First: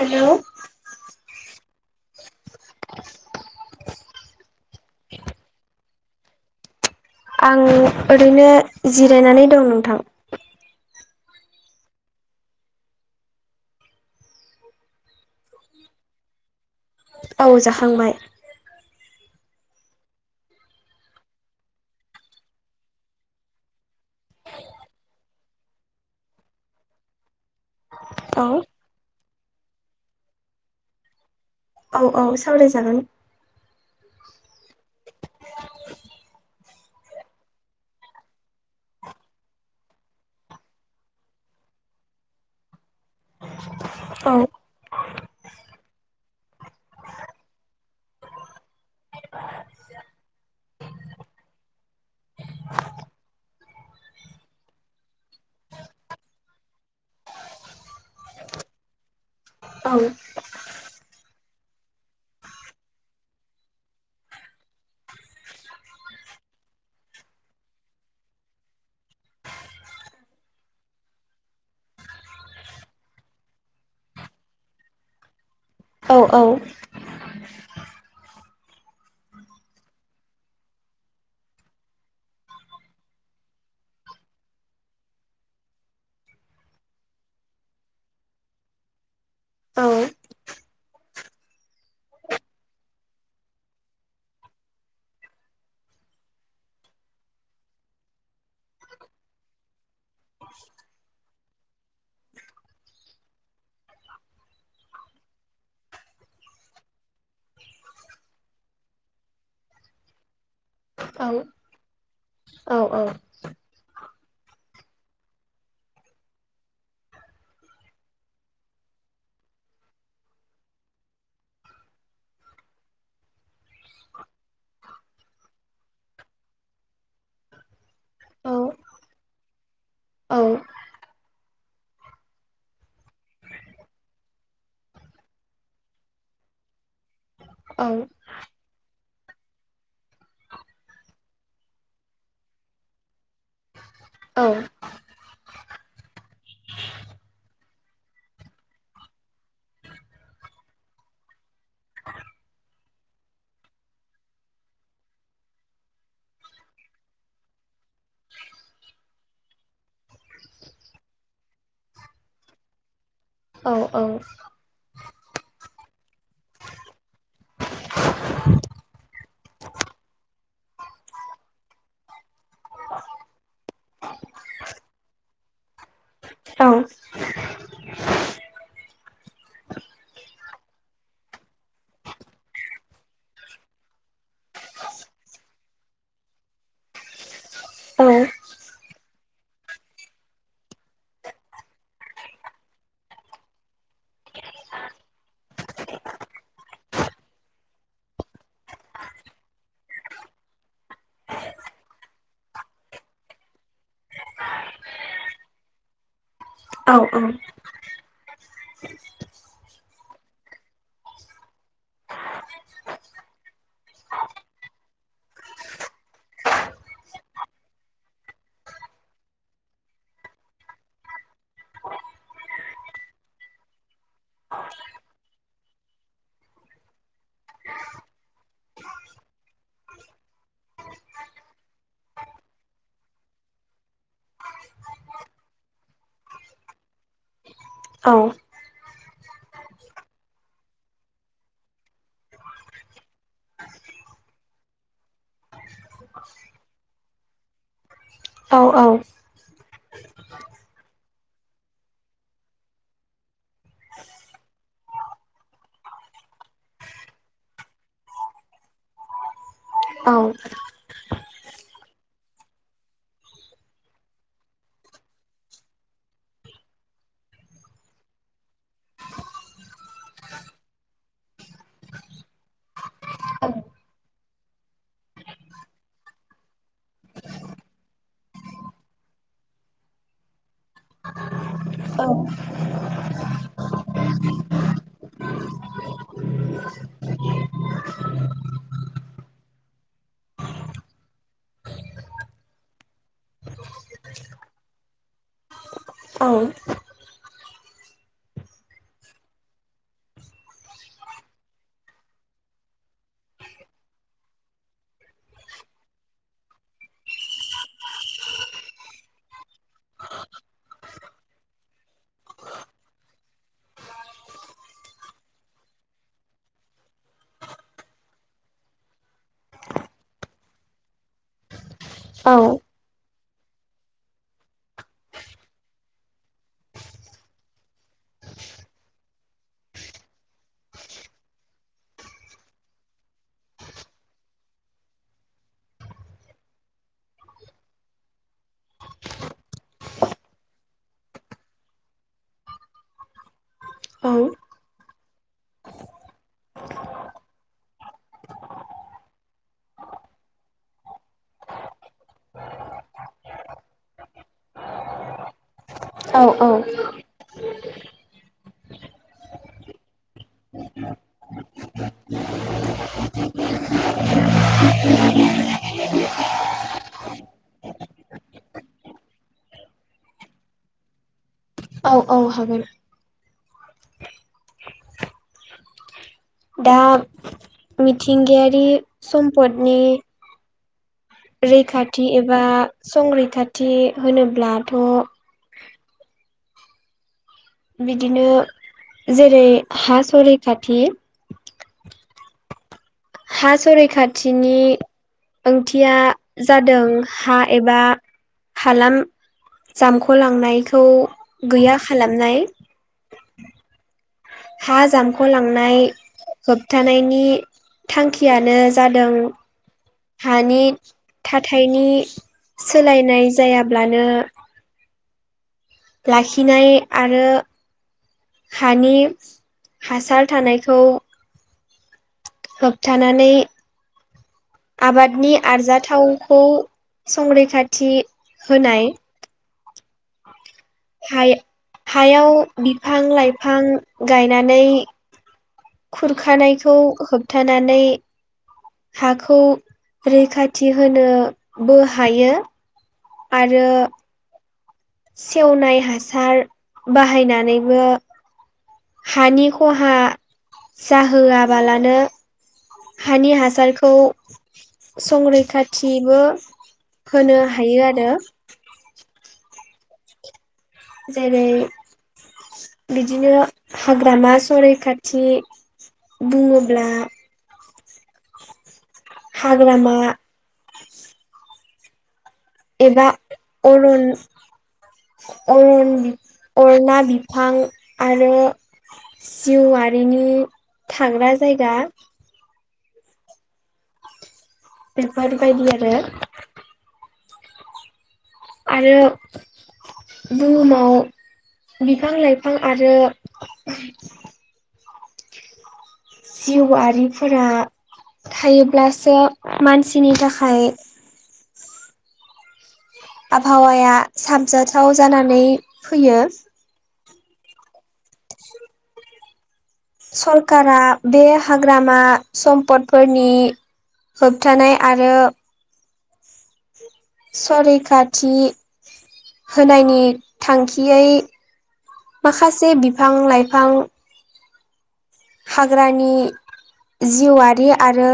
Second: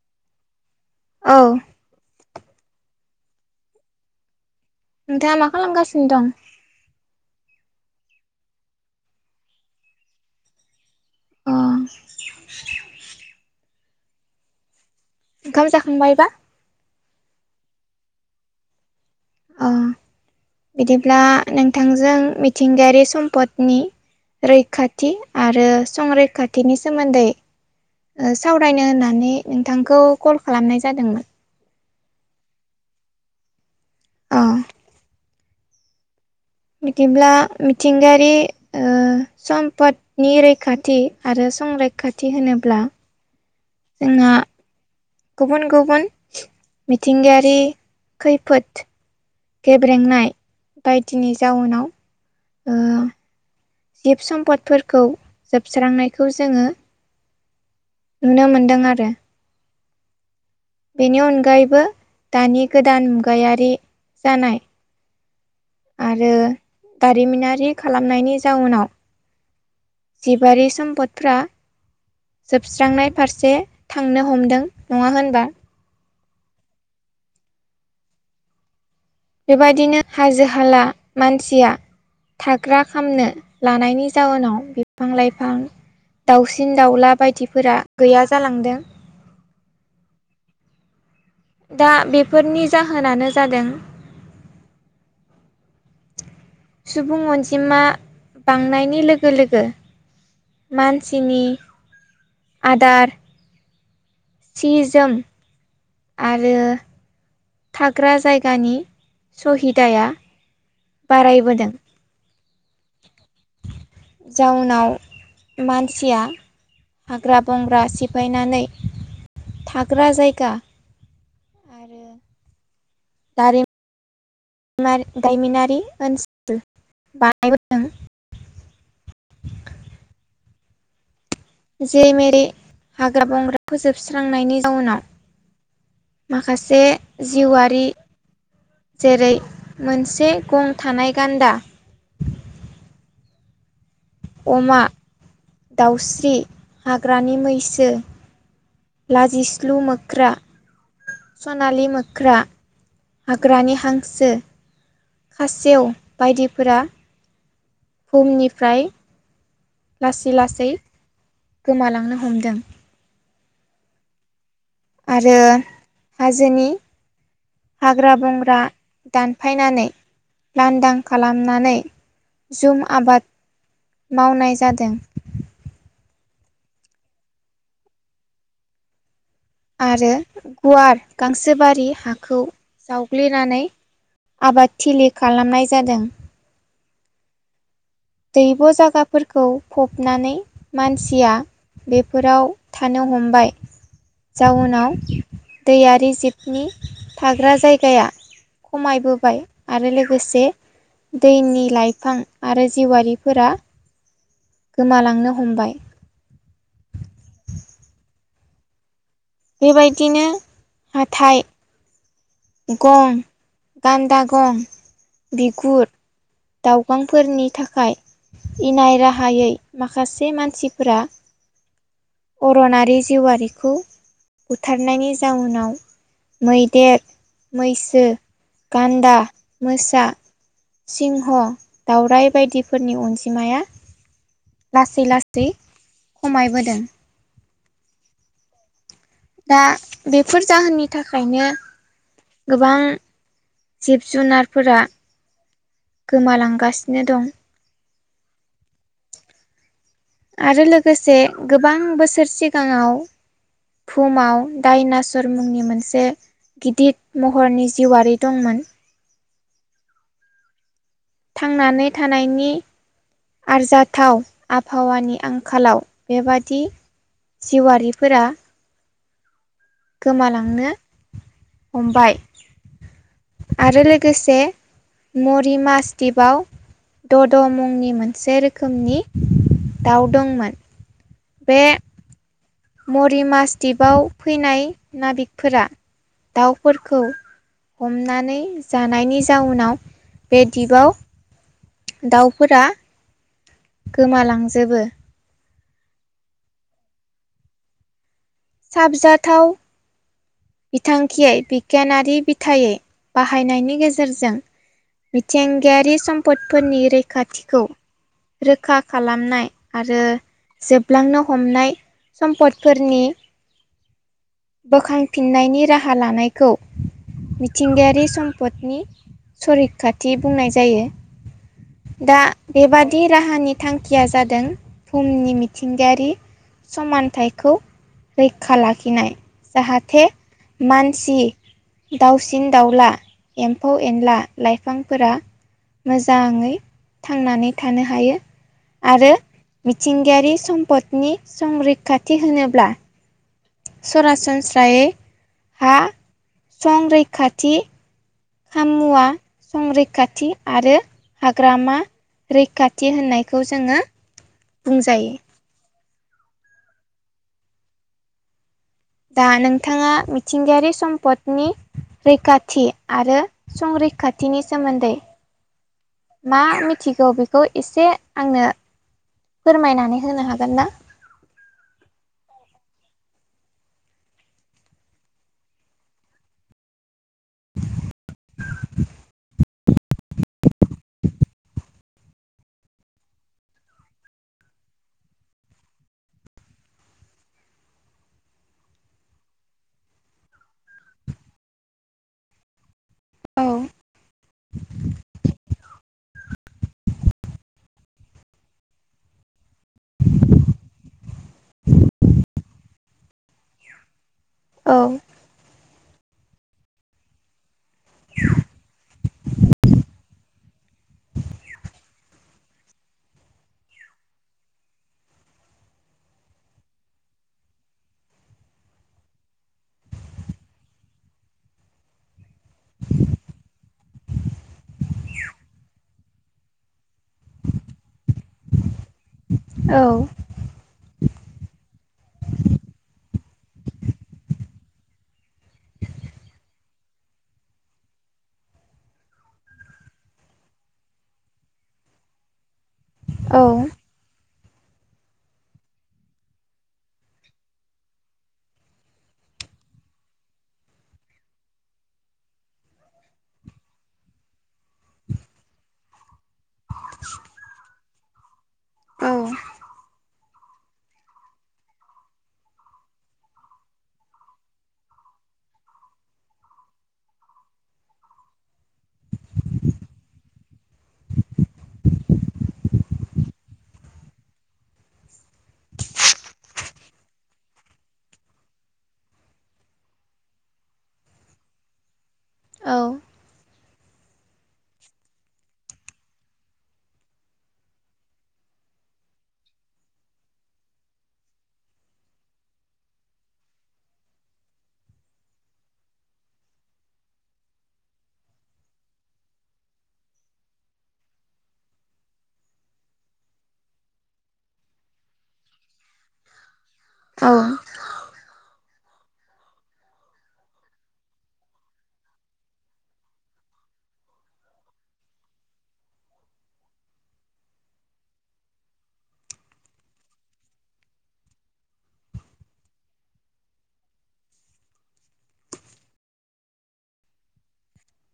Hello औ। [inaudible] नोंथाङा मा खालामगासिनो दं? आं ओरैनो जिरायनानै दं नोंथां। [inaudible] ओंखाम जाखांबायबा? औ जाखांबाय। औ बिदिब्ला नोंथांजों मिथिंगायारि सम्पदनि रैखाथि आरो संरैखाथिनि सोमोन्दै ओ औ सावरायनो होननानै नोंथांखौ कल खालामनाय जादोंमोन। औ औ सावरायजागोन। औ। [inaudible] बिदिब्ला मिथिंगायारि ओ सम्पदनि रैखाथि आरो संरैखाथि होनोब्ला जोंहा औ। गुबुन गुबुन मिथिंगायारि खैफोद गेब्रेंनाय बायदिनि जाउनाव ओ जिब सम्पदफोरखौ जोबस्रांनायखौ जोङो नुनो मोनदों आरो। औ बेनि अनगायैबो दानि गोदान मुगायारि जानाय आरो दारिमिनारि खालामनायनि जाउनाव जिबारि सम्पदफ्रा जोबस्रांनाय फारसे थांनो हमदों। नङा होमबा? औ औ बेबायदिनो हाजो हाला मानसिया थाग्रा खामनो लानायनि जाउनाव बिफां लाइफां दाउसिन दाउला बायदिफोरा गैया जालांदों। औ दा बेफोरनि जाहोनानो जादों सुबुं अनजिमा बांनायनि लोगो लोगो मानसिनि आदार सि जोम आरो थाग्रा जायगानि सहिदाया औ बारायबोदों। औ औ जाउनाव मानसिया हाग्रा बंग्रा सिफायनानै थाग्रा जायगा आरो दारिम मार दायमिनारि ओनसोल बानायबोदों। औ औ जे मेरै हाग्रा बंग्रा फोजोबस्रांनायनि जाउनाव माखासे जिउआरि जेरै मोनसे गं थानाय गान्दा अमा, दाउस्रि, हाग्रानि मैस सो, लाजिस्लु मोख्रा सनालि मोख्रा, हाग्रानि हांसो, खासेव बायदिफोरा भुमनिफ्राय लासै लासै गोमालांनो हमदों। औ औ। आरो हाजोनि हाग्रा बंग्रा दानफायनानै लांदां खालामनानै जुम आबाद मावनाय जादों। आरो गुवार गांसो बारि हाखौ जावग्लिनानै आबादथिलि खालामनाय जादों। दैब' जागा फोरखौ फबनानै मानसिया बेफोराव थानो हमबाय। जाउनाव दैयारि जिबनि थाग्रा जायगाया खमायबोबाय आरो लोगोसे दैनि लाइफां आरो जिउवारिफोरा गोमालांनो हमबाय। औ औ बेबायदिनो हाथाय गं गान्दा गं बिगुर दावगांफोरनि थाखाय इनाय राहायै माखासे मानसिफोरा अरनारि जिउ आरिखौ बुथारनायनि जाउनाव मैदेर मैसो गान्दा मोसा सिंह दावरायाइ बायदिफोरनि अनजिमाया लासै लासै खमायबोदों। औ दा बेफोर जाहोननि थाखायनो गोबां जिब जुनारफोरा गोमालांगासिनो दं। औ औ आरो लोगोसे गोबां बोसोर सिगाङाव भुहुमाव दायनाचवर मुंनि मोनसे गिदिर महरनि जिउआरि दंमोन। थांनानै थानायनि आरजाथाव आबहावानि आंखालाव बेबादि जिवारिफोरा गोमालांनो हमबाय आरो लोगोसे मरि मास दिपआव दद' मुंनि मोनसे रोखोमनि दाउ दंमोन बे औ मरिमास दिपआव फैनाय नाबिकफोरा दाउफोरखौ हमनानै जानायनि जाउनाव बे दिपआव दाउफोरा गोमालांजोबो। औ साबजाथाव बिथांखियै बिगियानारि बिथै बाहायनायनि गेजेरजों मिथिंगायारि सम्पदफोरनि रैखाथिखौ रोखा खालामनाय आरो जोबलांनो हमनाय सम्पदफोरनि बोखां फिन्नायनि राहा लानायखौ मिथिंगायारि सम्पदनि सरिखाथि बुंनाय जायो। दा बेबादि राहानि थांखिया जादों बुहुमनि मिथिंगायारि समानथाइखौ रैखा लाखिनाय जाहा थे मानसि दाउसिन दाउला एम्फौ एनला लाइफांफोरा मोजाङै थांनानै थानो हायो। आरो मिथिंगायारि सम्पदनि संरैखाथि होनोब्ला सरासनस्रायै हा संरैखाथि खामुवा संरैखाथि आरो हाग्रामा रैखाथि होननायखौ जोङो बुंजायो । औ औ । दा नोंथाङा मिथिंगायारि सम्पदनि रैखाथि आरो संरै खाथिनि सोमोन्दै मा मिथिगौ बेखौ एसे आंनो फोरमायनानै होनो हागोन ना? हागोन दा मिथिंगायारि सम्पदनि रैखाथि एबा संरैखाथि होनोब्लाथ' [inaudible] बिदिनो जेरै हा सरैखाथि औ हा सरैखाथिनि ओंथिया जादों हा एबा हालाम जामख'लांनायखौ गैया खालामनाय । हा औ जामख'लांनाय होबथानायनि थांखियानो जादों हानि थाथायनि सोलायनाय जायाब्लानो लाखिनाय आरो हानि हासार थानायखौ होबथानानै आबादनि आरजाथावखौ संरैखाथि होनाय । औ । हाय हायाव बिफां लाइफां गायनानै खुरखानायखौ होबथानानै हाखौ रैखाथि होनो बो हायो । औ आरो सेवनाय हासार बाहायनानैबो हानि खहा जाहोआबालानो हानि हासारखौ संरैखाथिबो होनो हायो आरो । औ । जेरै बिदिनो हाग्रामा सरैखाथि बुङोब्ला हाग्रामा एबा अरन अरन अरना बिफां आरो जिउआरिनि थाग्रा जायगा । औ । बेफोरबायदि आरो आरो बुहुमाव बिफां लाइफां आरो जिउआरिफोरा थायोब्लासो मानसिनि थाखाय आबहावाया साबजाथाव जानानै फैयो । औ । सरकारा बे हाग्रामा सम्पदफोरनि होबथानाय आरो सरैखाथि होनायनि थांखियै माखासे बिफां लाइफां हाग्रानि जिउआरि आरो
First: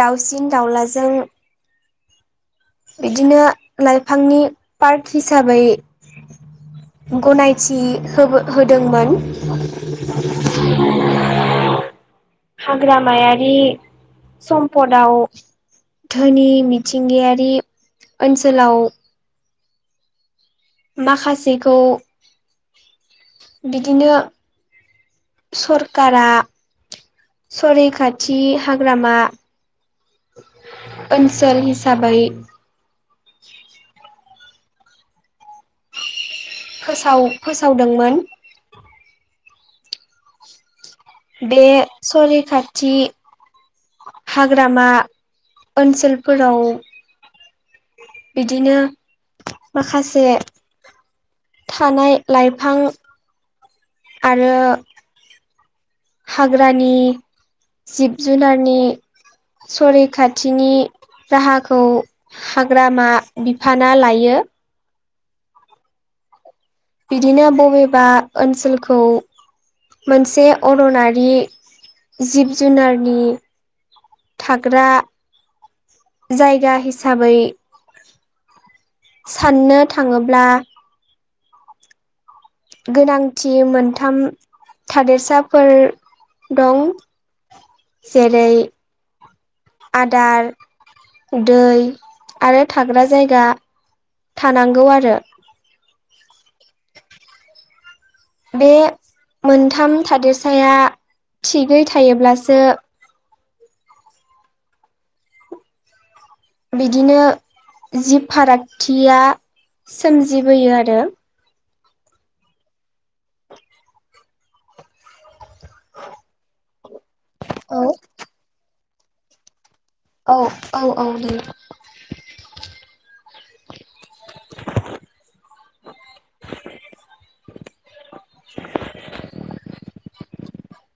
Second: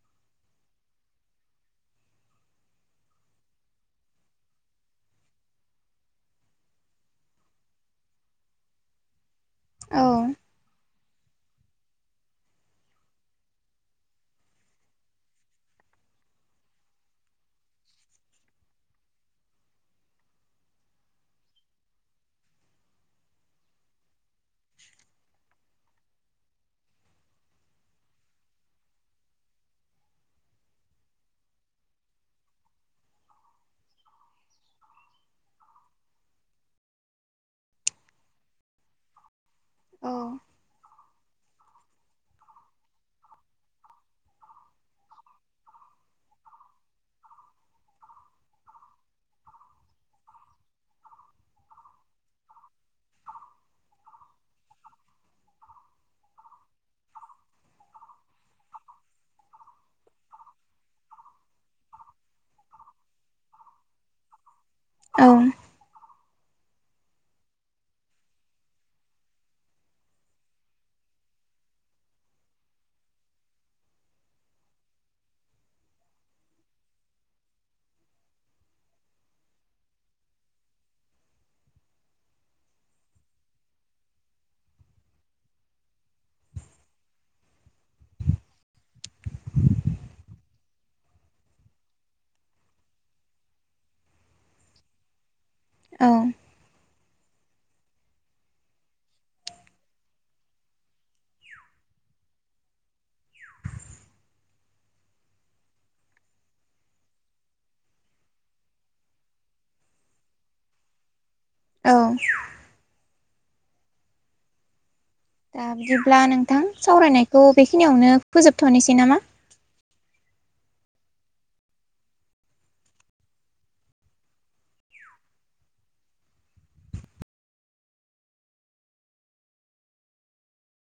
दाउसिन दाउलाजों बिदिनो लाइफांनि पार्क हिसाबै गनायथि होबो होदोंमोन। औ [inaudible] हाग्रामायारि सम्पदाव धोनि मिथिंगायारि ओनसोलाव माखासेखौ बिदिनो सरकारा सरैखाथि हाग्रामा ओनसोल हिसाबै फोसाव फोसावदोंमोन। अ। बे सरैखाथि हाग्रामा ओनसोलफोराव बिदिनो माखासे थानाय लाइफां आरो हाग्रानि जिब जुनारनि सरैखाथिनि राहाखौ हाग्रामा बिफाना लायो। औ। बिदिनो बबेबा ओनसोलखौ मोनसे अरनारि जिब जुनारनि थाग्रा जायगा हिसाबै साननो थाङोब्ला गोनांथि मोनथाम थादेरसाफोर दं। जेरै आदार, दै आरो थाग्रा जायगा थानांगौ आरो अ बे मोनथाम थादेरसाया थिगै थायोब्लासो बिदिनो जिब फारागथिया सोमजिबोयो आरो अ। दा बिदिब्ला नोंथां सावरायनायखौ औ बेखिनियावनो फोजोबथ'निसै नामा? औ औ औ दे। [inaudible] ज